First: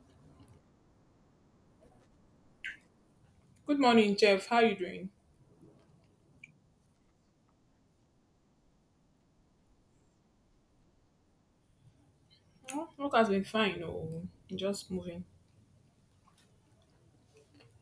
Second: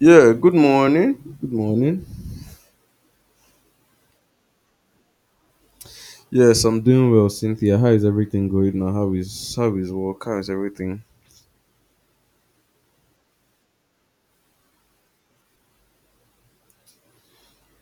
Yeah, good morning. Good morning. Good morning, Jeff. How you doing? Yes, I'm doing well, Cynthia. How is everything going now? How is work? How is everything? Oh, work has been fine. Oh, just moving.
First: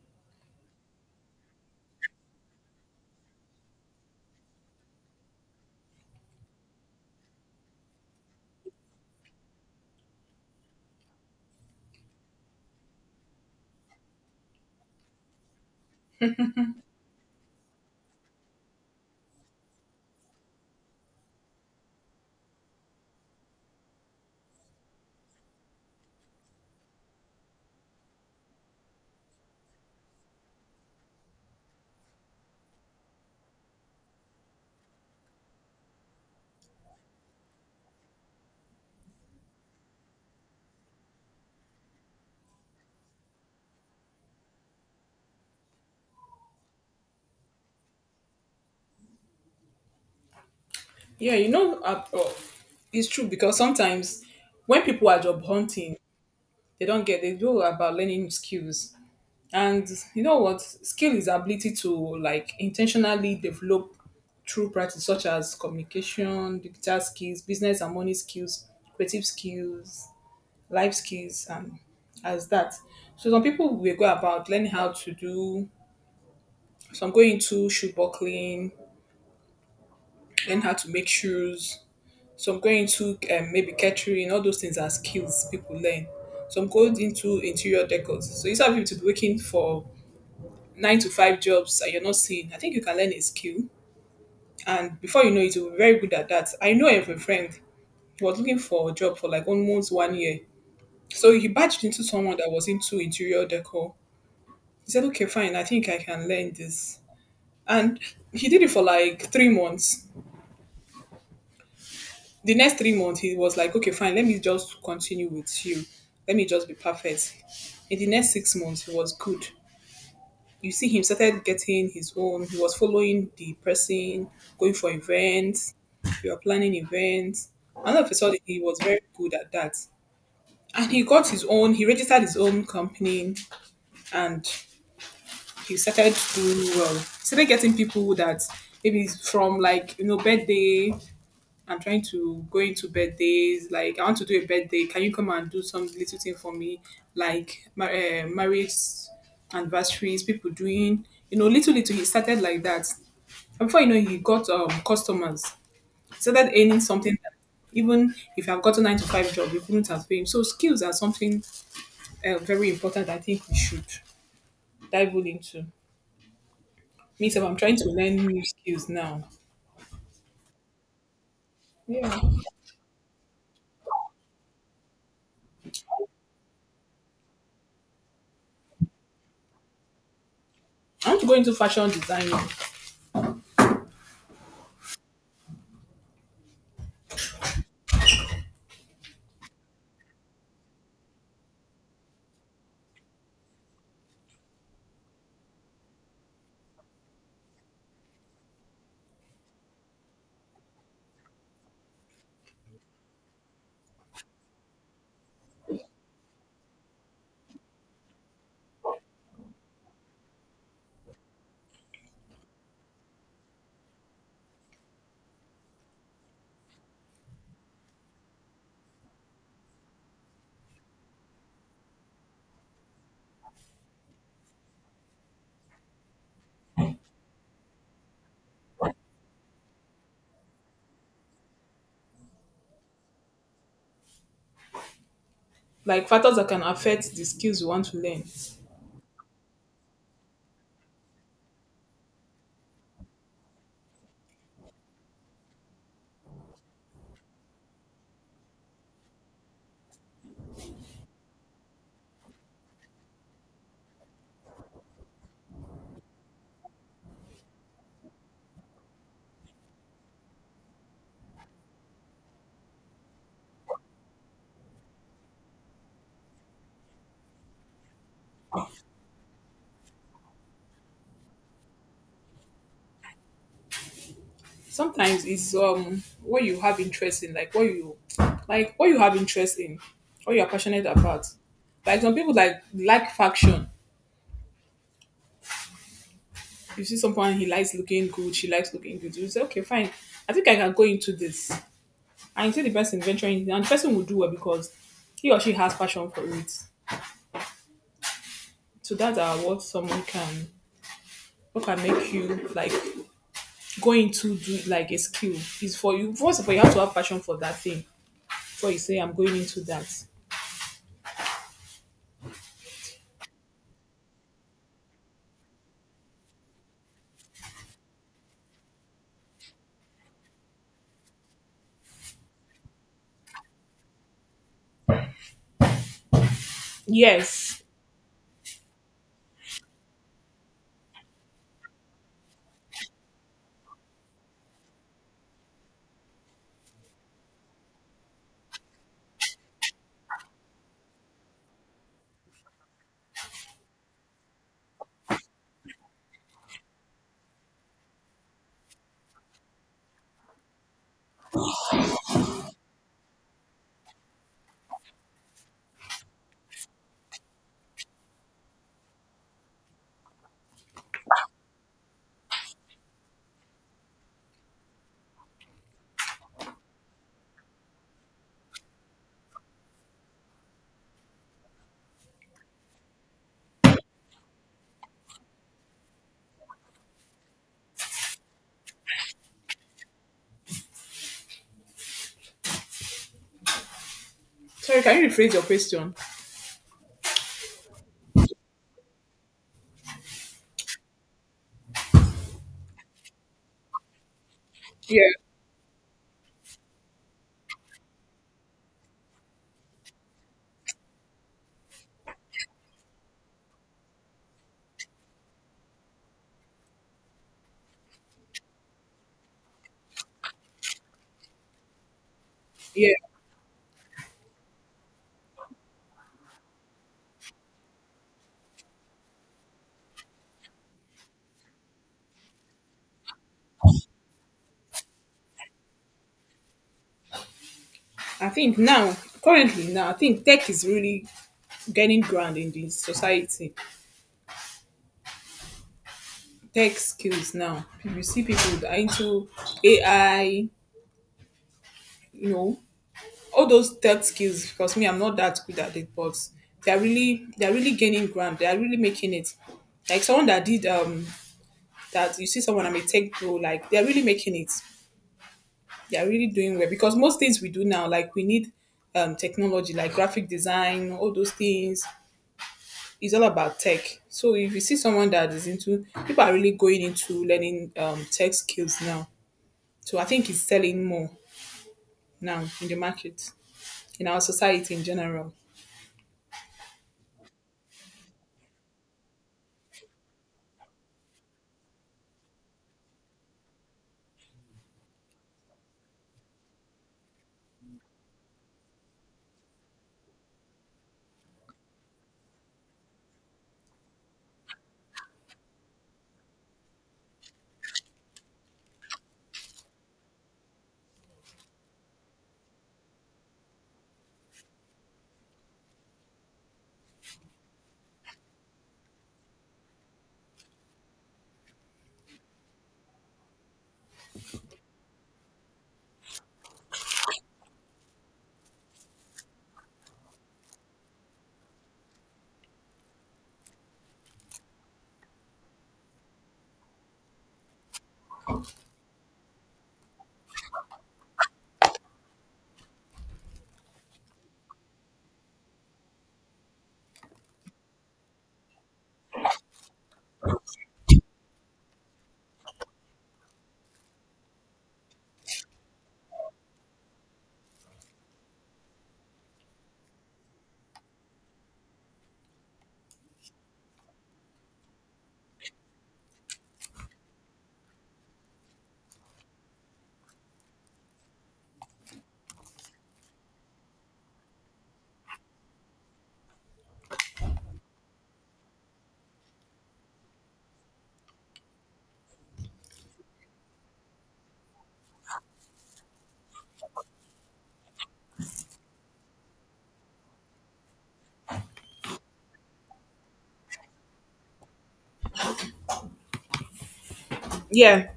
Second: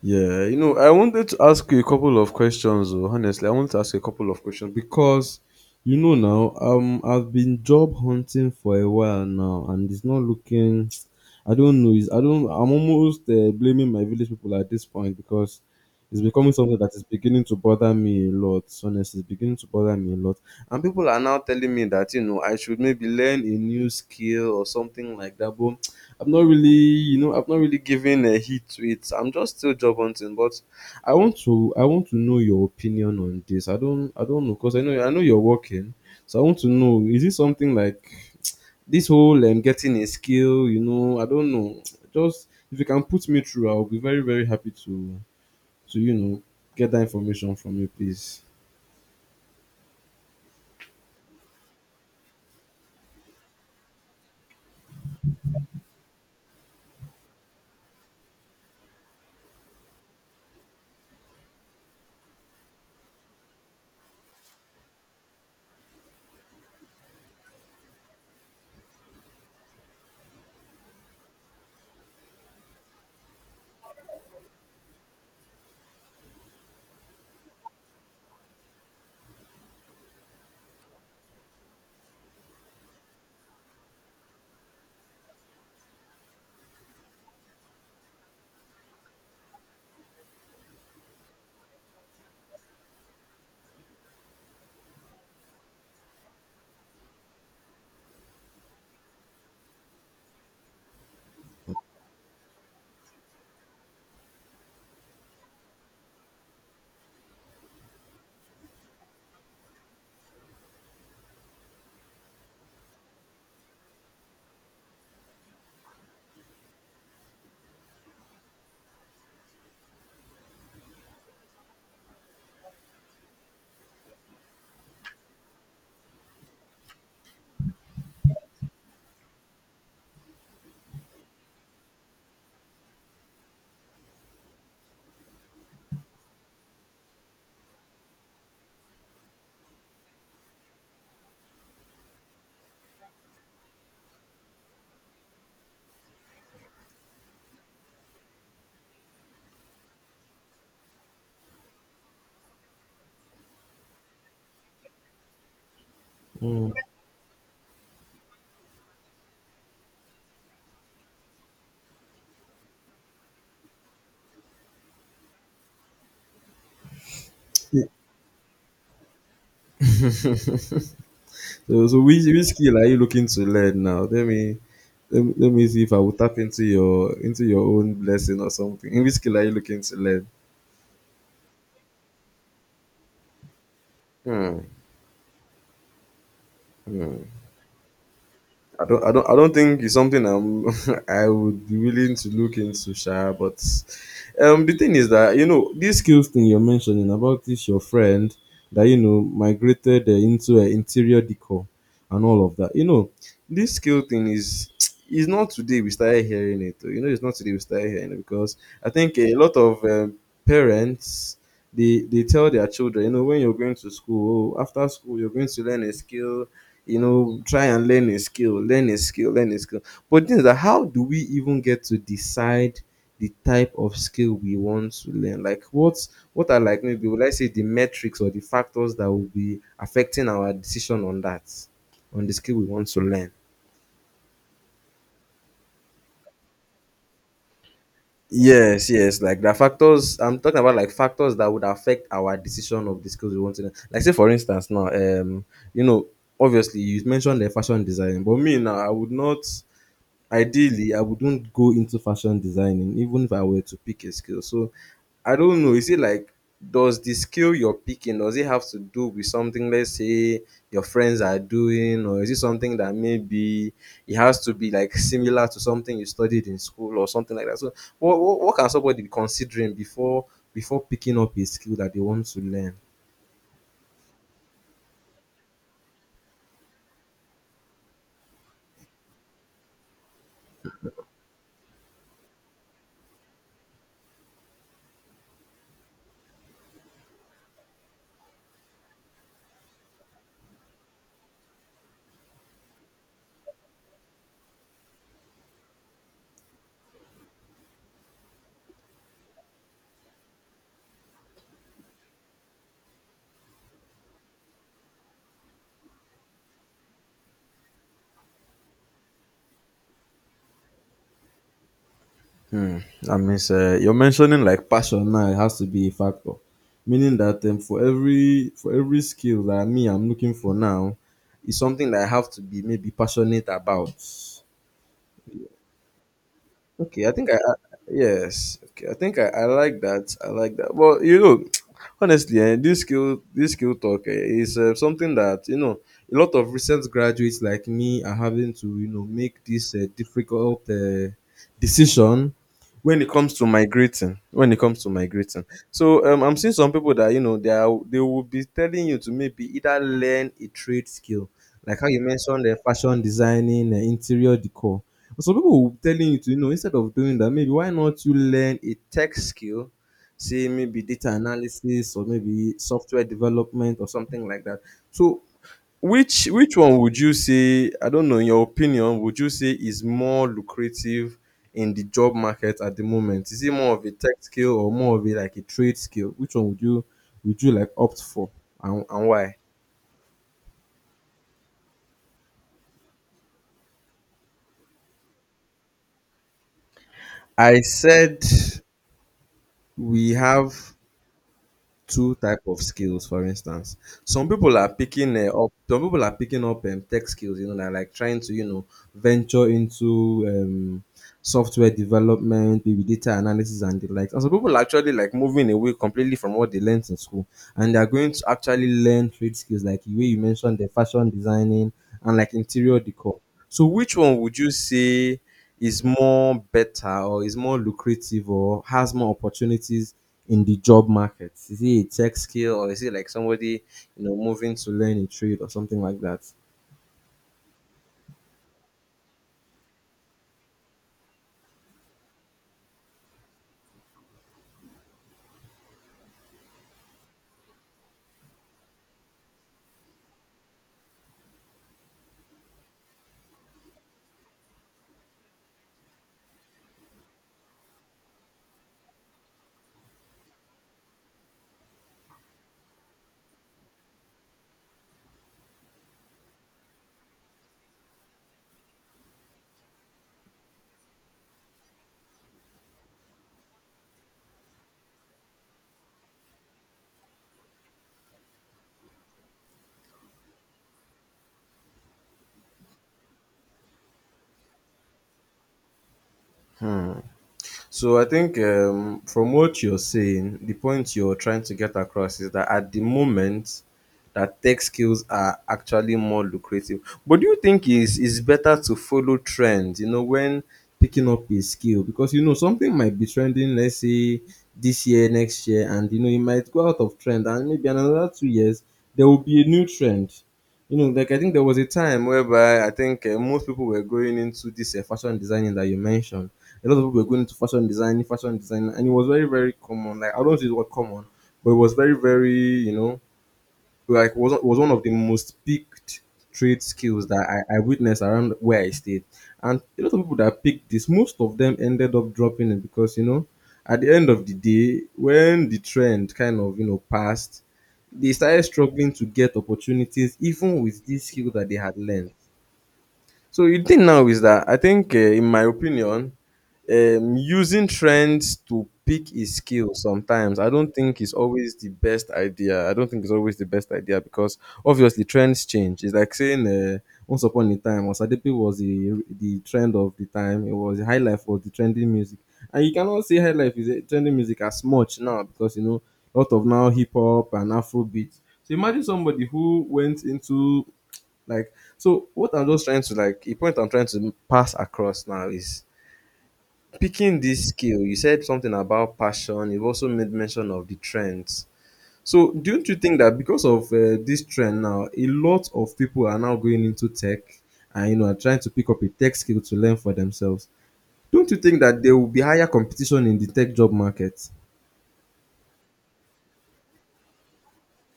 Yeah, you know, I wanted to ask you a couple of questions. Oh, Honestly, I wanted to ask you a couple of questions because, you know, now I've been job hunting for a while now, and it's not looking. I don't know. It's, I don't. I'm almost blaming my village people at this point because it's becoming something that is beginning to bother me a lot. Honestly, it's beginning to bother me a lot, and people are now telling me that you know I should maybe learn a new skill or something like that. But I've not really given a heat to it. I'm just still job hunting, but I want to know your opinion on this. I don't know, cause I know you're working, so I want to know, is it something like this whole getting a skill? You know, I don't know. Just if you can put me through, I'll be very, very happy to get that information from you, please. Yeah. It's true because sometimes when people are job hunting, they don't get they go about learning skills. And you know what? Skill is ability to like intentionally develop through practice, such as communication, digital skills, business and money skills, creative skills, life skills, and as that. So some people will go about learning how to do So I'm going into shoe buckling, learn how to make shoes. So some go into maybe catering. All those things are skills people learn. So I'm going into interior decor. So instead of you to be working for nine to five jobs and you're not seeing, I think you can learn a skill. And before you know it, you'll be very good at that. I know I have a friend who was looking for a job for like almost 1 year. So he badged into someone that was into interior decor. He said, okay, fine, I think I can learn this. And he did it for like 3 months. The next 3 months he was like, okay, fine, let me just continue with you, let me just be perfect. In the next 6 months he was good. You see him started getting his own. He was following the person, going for events, we were planning events, and all of a sudden he was very good at that. And he got his own, he registered his own company, and he started doing well. He started getting people that maybe from like, you know, birthday. I'm trying to go into birthdays. Like, I want to do a birthday. Can you come and do some little thing for me? Like, marriage anniversaries, people doing, you know, little, little. He started like that. And before you know, he got customers. He started Mm. earning something that even if you have got a nine to five job, you couldn't have paid him. So, skills are something very important. I think we should dive well into. Me, so I'm trying to learn new skills now. So, so Yeah. which I which skill are you looking to learn now? Let me see if I will tap into your own blessing or something. In Which skill are you looking to learn? want to go into fashion designing. Hmm. Hmm. I don't think it's something I would be willing to look into, Sha. But the thing is that you know this skills thing you're mentioning about this your friend that you know migrated into interior decor and all of that. You know, this skill thing is is not today we started hearing it. Oh. You know, it's not today we started hearing it because I think a lot of parents, they tell their children, you know, when you're going to school, oh, after school you're going to learn a skill. You know, try and learn a skill, learn a skill, learn a skill, but things that, how do we even get to decide the type of skill we want to learn? Like what are, like, maybe would I say the metrics or the factors that will be affecting our decision on that, on the skill we want to learn? Like factors that can affect the skills you want to learn. Yes, yes. Like the factors I'm talking about, like factors that would affect our decision of the skills we want to learn. Like say for instance now, you know, obviously you mentioned the fashion design, but me now, I would not. Ideally, I wouldn't go into fashion designing, even if I were to pick a skill. So I don't know. Is it like, does the skill you're picking, does it have to do with something? Let's say your friends are doing, or is it something that maybe it has to be like similar to something you studied in school or something like that? So what can somebody be considering before picking up a skill that they want to learn? Sometimes it's what you have interest in, like what you have interest in, what you are passionate about. Like some people like fashion. You see someone he likes looking good, she likes looking good. You say, okay, fine. I think I can go into this. And you see the person venturing into and the person will do well because he or she has passion for it. So that's what someone can, what can make you like going to do like a skill is, for you first of all you have to have passion for that thing what you say. I'm going into that. Hmm. That means you're mentioning like passion now. It has to be a factor, meaning that for every skill that me I'm looking for now, is something that I have to be maybe passionate about. Okay, I think I Yes. yes. Okay, I think I like that. I like that. But you know, honestly, this skill talk, is something that you know a lot of recent graduates like me are having to you know make this difficult decision when it comes to migrating. When it comes to migrating, so I'm seeing some people that you know they will be telling you to maybe either learn a trade skill, like how you mentioned, the fashion designing, interior decor, but some people will be telling you to you know, instead of doing that, maybe why not you learn a tech skill, say maybe data analysis or maybe software development or something like that. So which one would you say, I don't know, in your opinion, would you say is more lucrative in the job market at the moment? Is it more of a tech skill or more of a, like, a trade skill? Which one would you like opt for, and why? Sorry, can you rephrase your question? I said, we have two type of skills, for instance. Yeah, Some people are picking up tech skills. You know, they're like trying to you know venture into software development, maybe data analysis and the like. And some people are actually like moving away completely from what they learned in school, and they're going to actually learn trade skills, like the way you mentioned, the fashion designing and like interior yeah. decor. So which one would you say is more better or is more lucrative or has more opportunities in the job market? Is it a tech skill or is it like somebody, you know, moving to learn a trade or something like that? I think now, currently now, I think tech is really gaining ground in the society. Tech skills now. You see people that are into AI, you know, all those tech skills. Because me, I'm not that good at it, but they're really gaining ground. They're really making it. Like someone that did that you see someone I'm a tech bro, like they're really making it. They are really doing well because most things we do now, like we need technology, like graphic design, all those things. It's all about tech. So if you see someone that is into, people are really going into learning tech skills now. So I think it's selling more now in the market, in our society in general. So I think from what you're saying, the point you're trying to get across is that at the moment, that tech skills are actually more lucrative. But do you think is better to follow trends? You know, when picking up a skill, because you know something might be trending. Let's say this year, next year, and you know it might go out of trend, and maybe in another 2 years there will be a new trend. You know, like I think there was a time whereby I think most people were going into this fashion designing that you mentioned. A lot of people were going into fashion design, and it was very, very common. Like, I don't use the word common, but it was very, very, you know, like was one of the most picked trade skills that I witnessed around where I stayed. And a lot of people that picked this, most of them ended up dropping it because you know, at the end of the day, when the trend kind of you know passed, they started struggling to get opportunities even with this skill that they had learned. So the thing now is that I think, in my opinion, using trends to pick a skill sometimes I don't think is always the best idea. I don't think it's always the best idea because obviously trends change. It's like saying, once upon a time, Osadepe was the trend of the time. It was high life was the trending music, and you cannot say high life is a trending music as much now, because you know, a lot of now hip hop and Afro beats. So imagine somebody who went into, like, so what I'm just trying to, like, a point I'm trying to pass across now is picking this skill. You said something about passion. You've also made mention of the trends. So, don't you think that because of this trend now, a lot of people are now going into tech and you know are trying to pick up a tech skill to learn for themselves? Don't you think that there will be higher competition in the tech job market? Yeah.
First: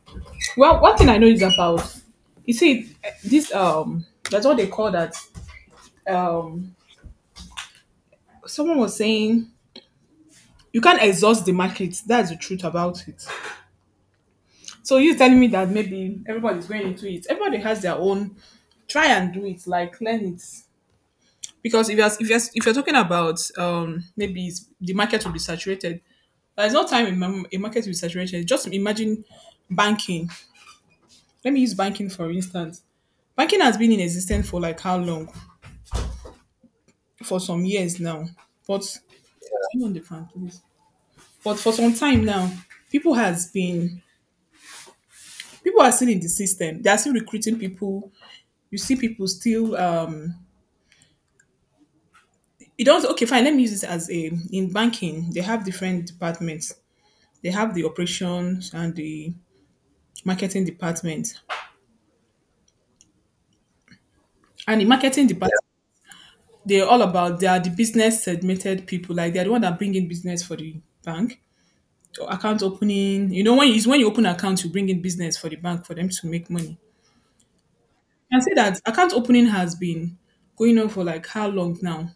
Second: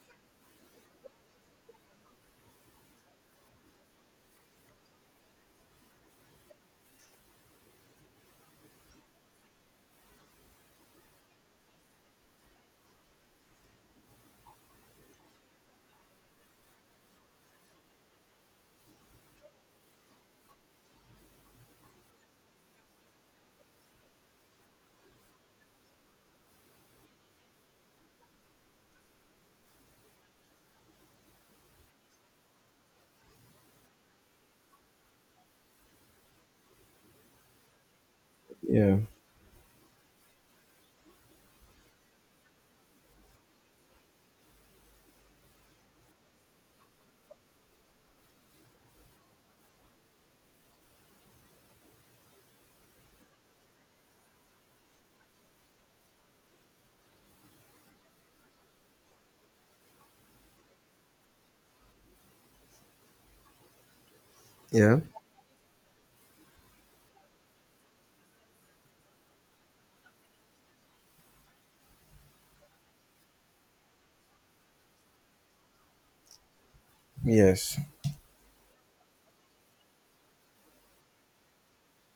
Well, one thing I know is about, you see eh, this that's what they call that, um someone was saying you can't exhaust the market. That's the truth about it. So you telling me that maybe everybody's going into it. Everybody has their own. Try and do it. Like learn it, because if you're talking about maybe the market will be saturated. There's no time in a market will be saturated. Just imagine banking. Let me use banking for instance. Banking has been in existence for like how long? For some years now. But Yeah. hang on the phone, please. But for some time now, people has been people are still in the system. They are still recruiting people. You see people still it does okay fine, let me use this as a, in banking they have different departments. They have the operations and the marketing department. And the Yeah. marketing department they're all about, they are the business segmented people, like they're the one that bring in business for the bank. So account opening, you know, when you open account you bring in business for the bank for them to make money. Yes. And say that account opening has been going on for like how long now,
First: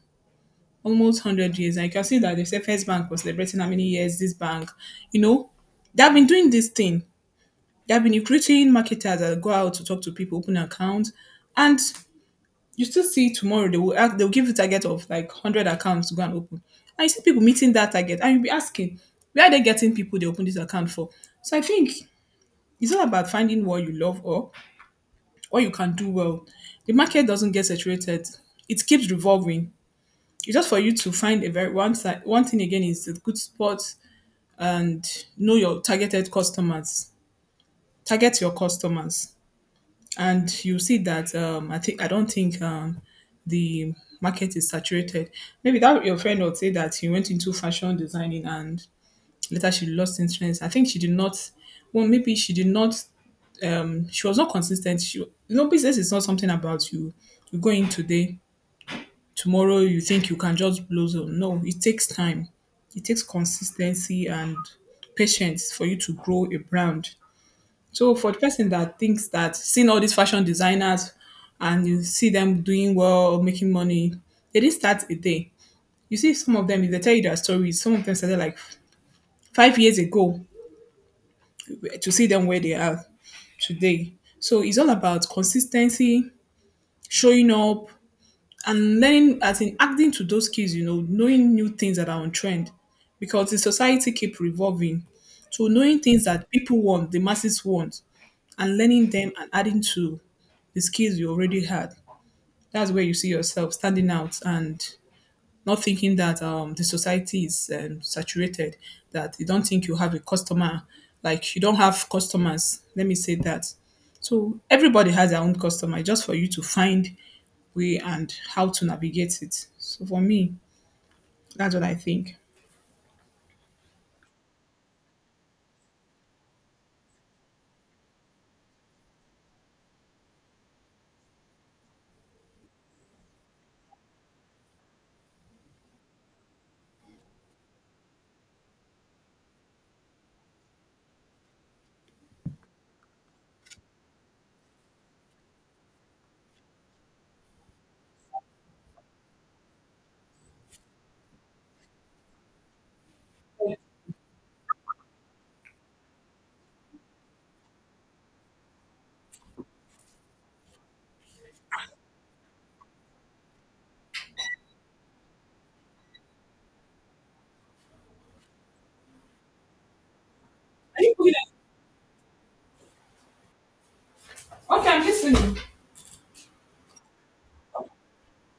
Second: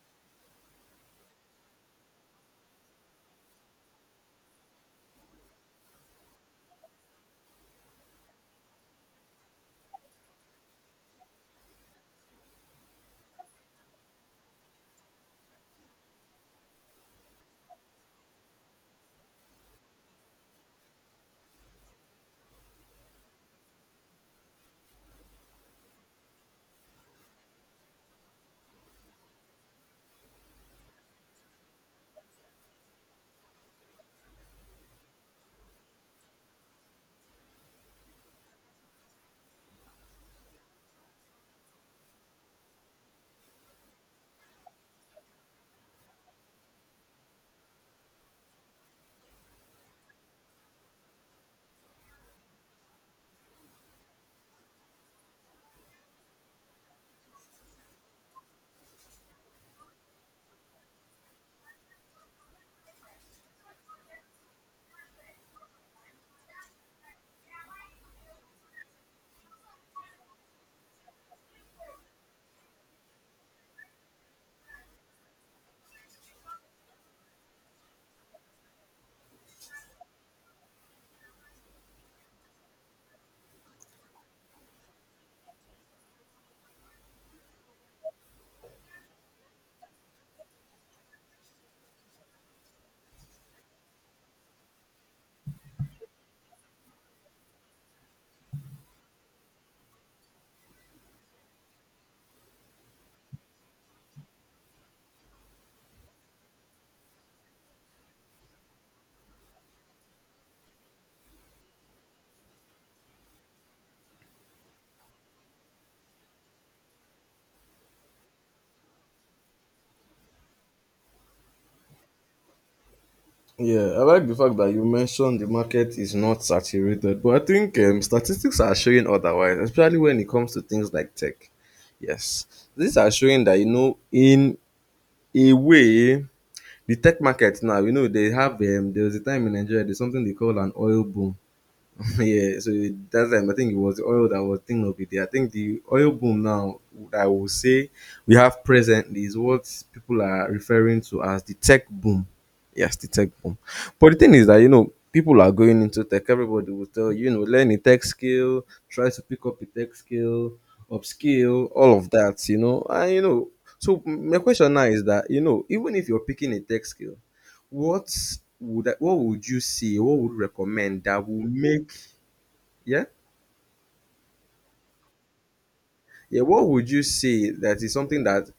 almost 100 years. And you can see that the first bank was celebrating how many years this bank, you know, they have been doing this thing. They have been recruiting marketers that go out to talk to people, open accounts, and you still see tomorrow they will ask, they'll give you a target of like 100 accounts to go and open, and you see people meeting that target, and you'll be asking, where are they getting people they open this account for? So I think it's all about finding what you love or what you can do well. The market doesn't get saturated; it keeps revolving. It's just for you to find a very one side. One thing again is a good spot and know your targeted customers. Target your customers. And you see that I think I don't think the market is saturated. Maybe that your friend would say that she went into fashion designing and later she lost interest. I think she did not. Well, maybe she did not. She was not consistent. She, you know, business is not something about you. You go in today, tomorrow you think you can just blow zone. No, it takes time. It takes consistency and patience for you to grow a brand. So for the person that thinks that, seeing all these fashion designers and you see them doing well, making money, they didn't start a day. You see some of them, if they tell you their stories, some of them started like 5 years ago to see them where they are today. So it's all about consistency, showing up, and learning as in acting to those skills, you know, knowing new things that are on trend. Because the society keep revolving. So knowing things that people want, the masses want, and learning them and adding to the skills you already had. That's where you see yourself standing out and not thinking that the society is saturated, that you don't think you have a customer, like you don't have customers. Let me say that. So everybody has their own customer, just for you to find way and how to navigate it. So for me, that's what I think. Yeah, I like the fact that you mentioned the market is not saturated, but I think statistics are showing otherwise, especially when it comes to things like tech. Yes, these are showing that you know, in a way, the tech market now, you know, they have there was a time in Nigeria, there's something they call an oil boom. Yeah, so that time I think it was the oil that was thing of the day. I think the oil boom now that I will say we have presently is what people are referring to as the tech boom. Yes, the tech boom. But the thing is that you know people are going into tech. Everybody will tell you, you know, learn a tech skill, try to pick up a tech skill, upskill, all of that. You know, and you know. So my question now is that you know, even if you're picking a tech skill, what would you see? What would you recommend Are you that good? will make yeah. Okay, I'm listening. Yeah. What would you say that is something that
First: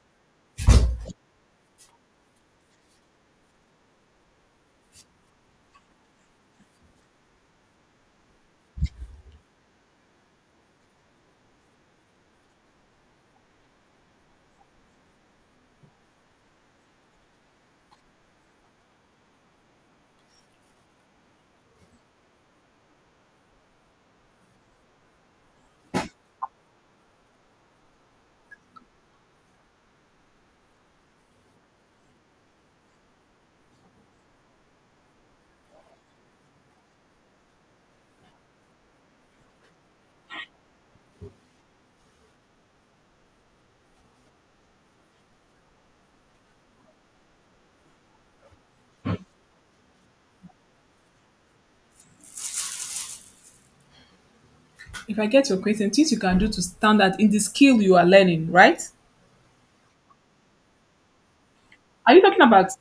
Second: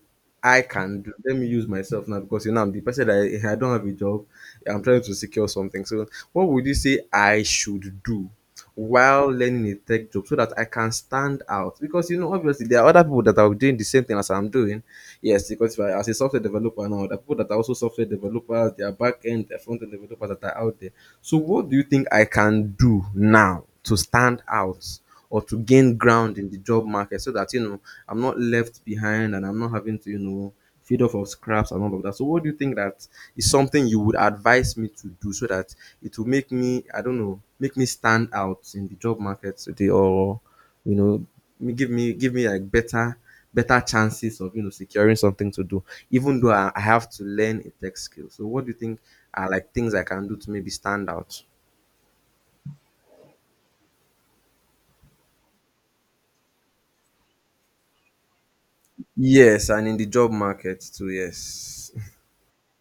I can do? Let me use myself now, because you know I'm the person that I don't have a job. I'm trying to secure something. So what would you say I should do while learning a tech job so that I can stand out? Because you know, obviously there are other people that are doing the same thing as I'm doing. Yes, because if I, as a software developer now, the people that are also software developers, there are back end, there are front end developers that are out there. So, what do you think I can do now to stand out or to gain ground in the job market so that you know I'm not left behind and I'm not having to you know feed off of scraps and all of that? So, what do you think that is something you would advise me to do so that it will make me, I don't know, make me stand out in the job market today, or you know, me give me give me like better chances of you know securing something to do, even though I have to learn a tech skill. So what do you think are like things I can do to maybe stand out? If I get your question, things you can do to stand out in the skill you are learning, right? Yes, and in the job market too. Yes. Are you talking about?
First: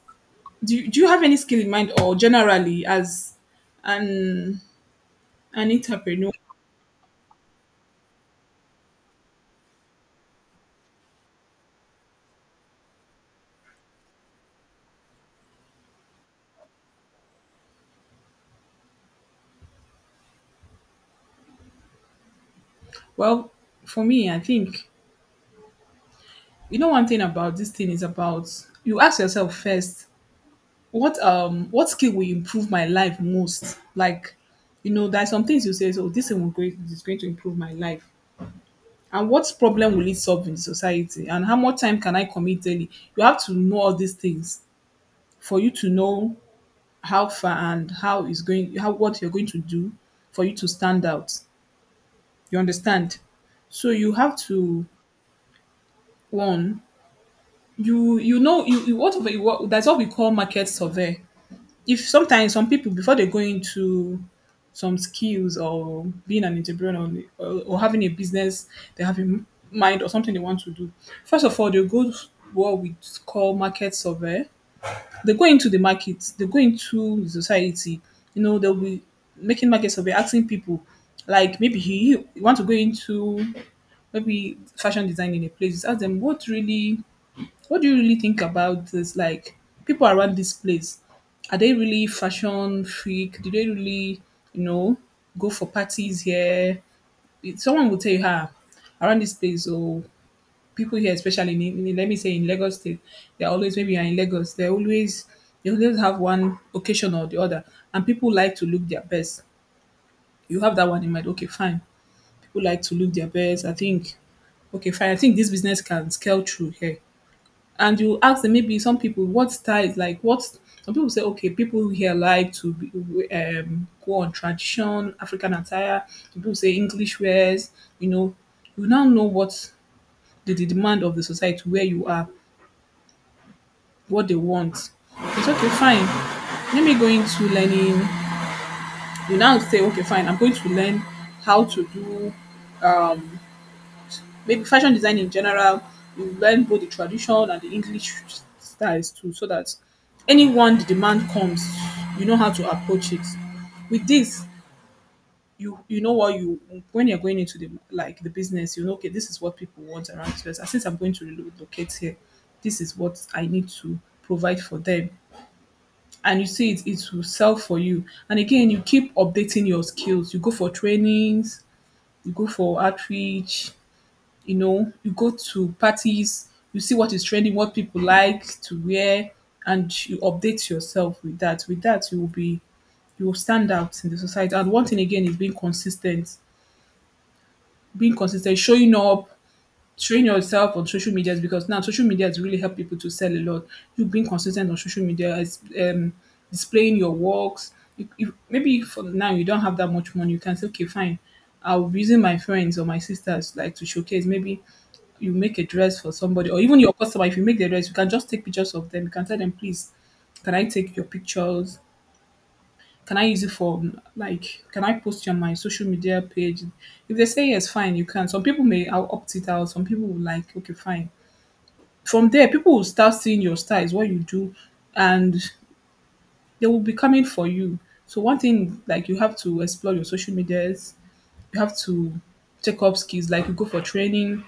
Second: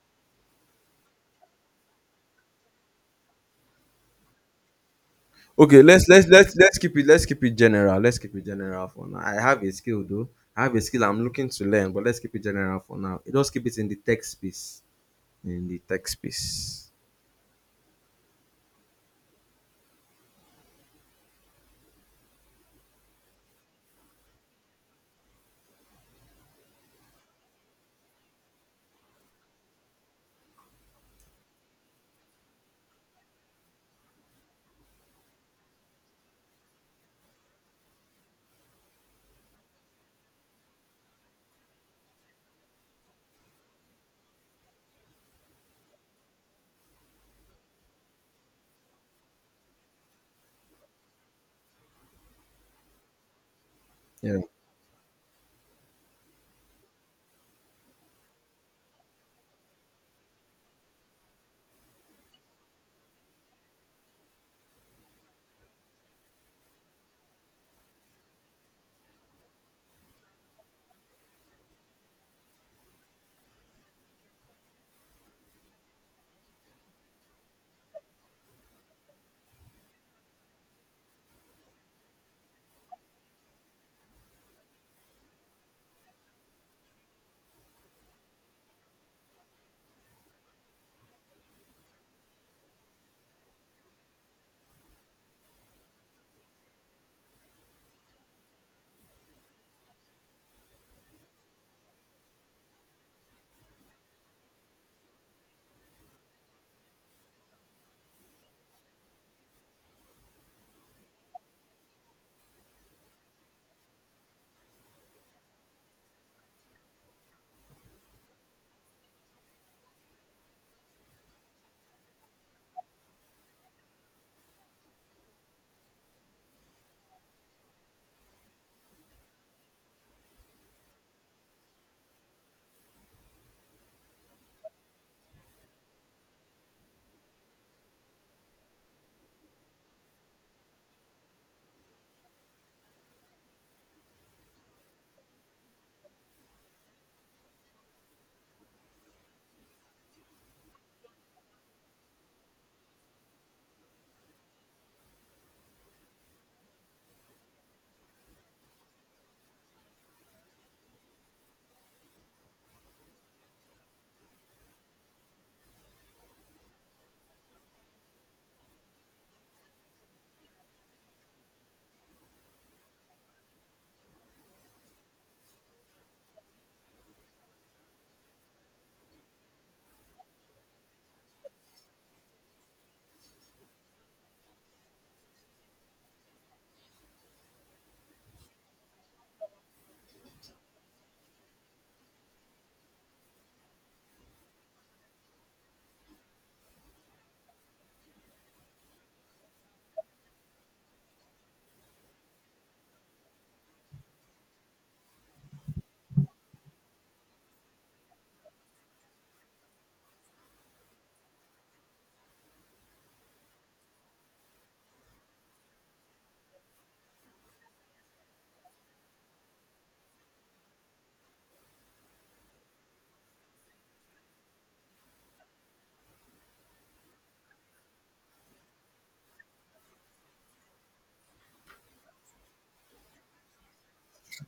Do you have any skill in mind or generally as an an Okay, entrepreneur? Let's keep it general. Let's keep it general for now. I have a skill though. I have a skill I'm looking to learn, but let's keep it general for now. Just keep it in the tech space. In the tech space. Well, for me I think, you know, one thing about this thing is about, you ask yourself first, what skill will improve my life most. Like, you know, there are some things you say, so this thing is going to improve my life. And what problem will it solve in society, and how much time can I commit daily? You have to know all these things for you to know how far and how is going how what you're going to do for you to stand out. You understand? So you have to one, you know you, you what that's what we call market survey. If sometimes some people before they go into some skills or being an entrepreneur or having a business, they have in mind or something they want to do. First of all, they go to what we call market survey. They go into the market, they go into the society. You know, they'll be making market survey, asking people, like maybe he you want to go into maybe fashion design in a place, just ask them what really, what do you really think about this? Like people around this place, are they really fashion freak? Do they really, you know, go for parties here? Someone will tell you, ah, around this place, or people here, especially in let me say in Lagos State, they're always maybe you are in Lagos, they always have one occasion or the other, and people like to look their best. You have that one in mind, okay, fine who like to look their best. I think, okay, fine. I think this business can scale through here. And you ask them maybe some people what style like what some people say okay people here like to be, go on tradition African attire. Some people say English wears. You know, you now know what the demand of the society where you are, what they want. It's okay, fine. Let me go into learning. You now say okay, fine. I'm going to learn how to do um, maybe fashion design in general, you learn both the tradition and the English styles too, so that anyone the demand comes, you know how to approach it. With this, you know what you when you're going into the like the business, you know okay, this is what people want around this place. And since I'm going to relocate here, this is what I need to provide for them. And you see it will sell for you. And again, you keep updating your skills. You go for trainings, you go for outreach, you know, you go to parties, you see what is trending, what people like to wear, and you update yourself with that. With that, you will be you will stand out in the society. And one thing again is being consistent. Being consistent, showing up, showing yourself on social medias because now social media has really helped people to sell a lot. You being consistent on social media is displaying your works. Maybe for now you don't have that much money. You can say, okay, fine. I'll be using my friends or my sisters like to showcase. Maybe you make a dress for somebody or even your customer. If you make the dress, you can just take pictures of them. You can tell them, please, can I take your pictures? Can I use it for like? Can I post it on my social media page? If they say yes, fine, you can. Some people may I'll opt it out. Some people will like, okay, fine. From there, people will start seeing your styles, what you do, and they will be coming for you. So one thing like you have to explore your social medias. You have to check up skills, like you go for training,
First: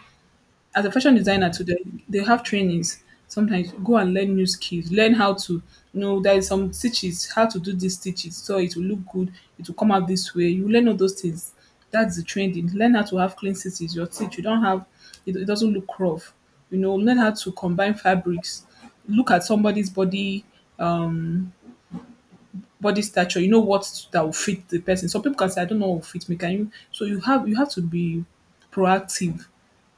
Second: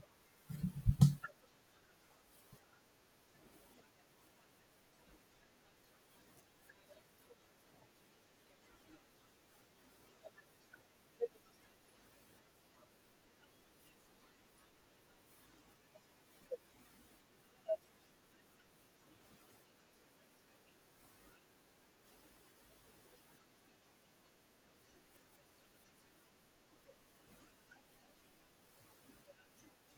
as a fashion designer today, they have trainings. Sometimes go and learn new skills, learn how to you know there is some stitches, how to do these stitches, so it will look good, it will come out this way. You learn all those things. That's the training. Learn how to have clean stitches, your stitch. You don't have it doesn't look rough. You know, learn how to combine fabrics. Look at somebody's body um body stature, you know what that will fit the person. Some people can say, I don't know what will fit me. Can you? So you have to be proactive.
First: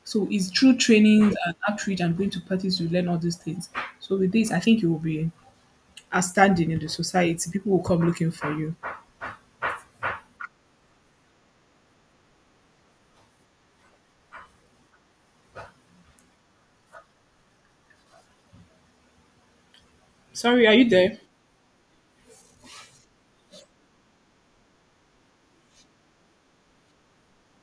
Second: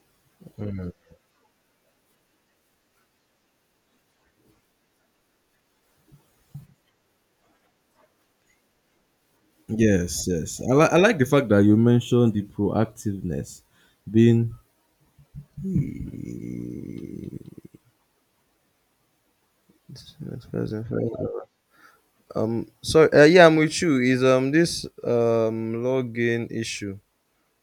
So it's through Yeah. trainings and outreach and going to parties you learn all these things. So with this, I think you will be outstanding in the society. People will come looking for you. Yes, yes. I like the fact that you mentioned the proactiveness being. Sorry, are you there? So, yeah, I'm with you. Is this login issue?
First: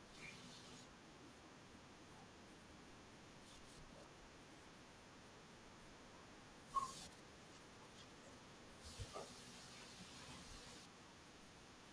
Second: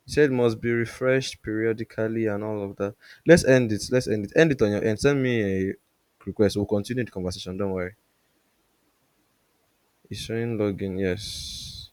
You said must be refreshed periodically and all of that. Let's end it. Let's end it. End it on your end. Send me a request. We'll continue the conversation. Don't worry. It's showing login. Yes.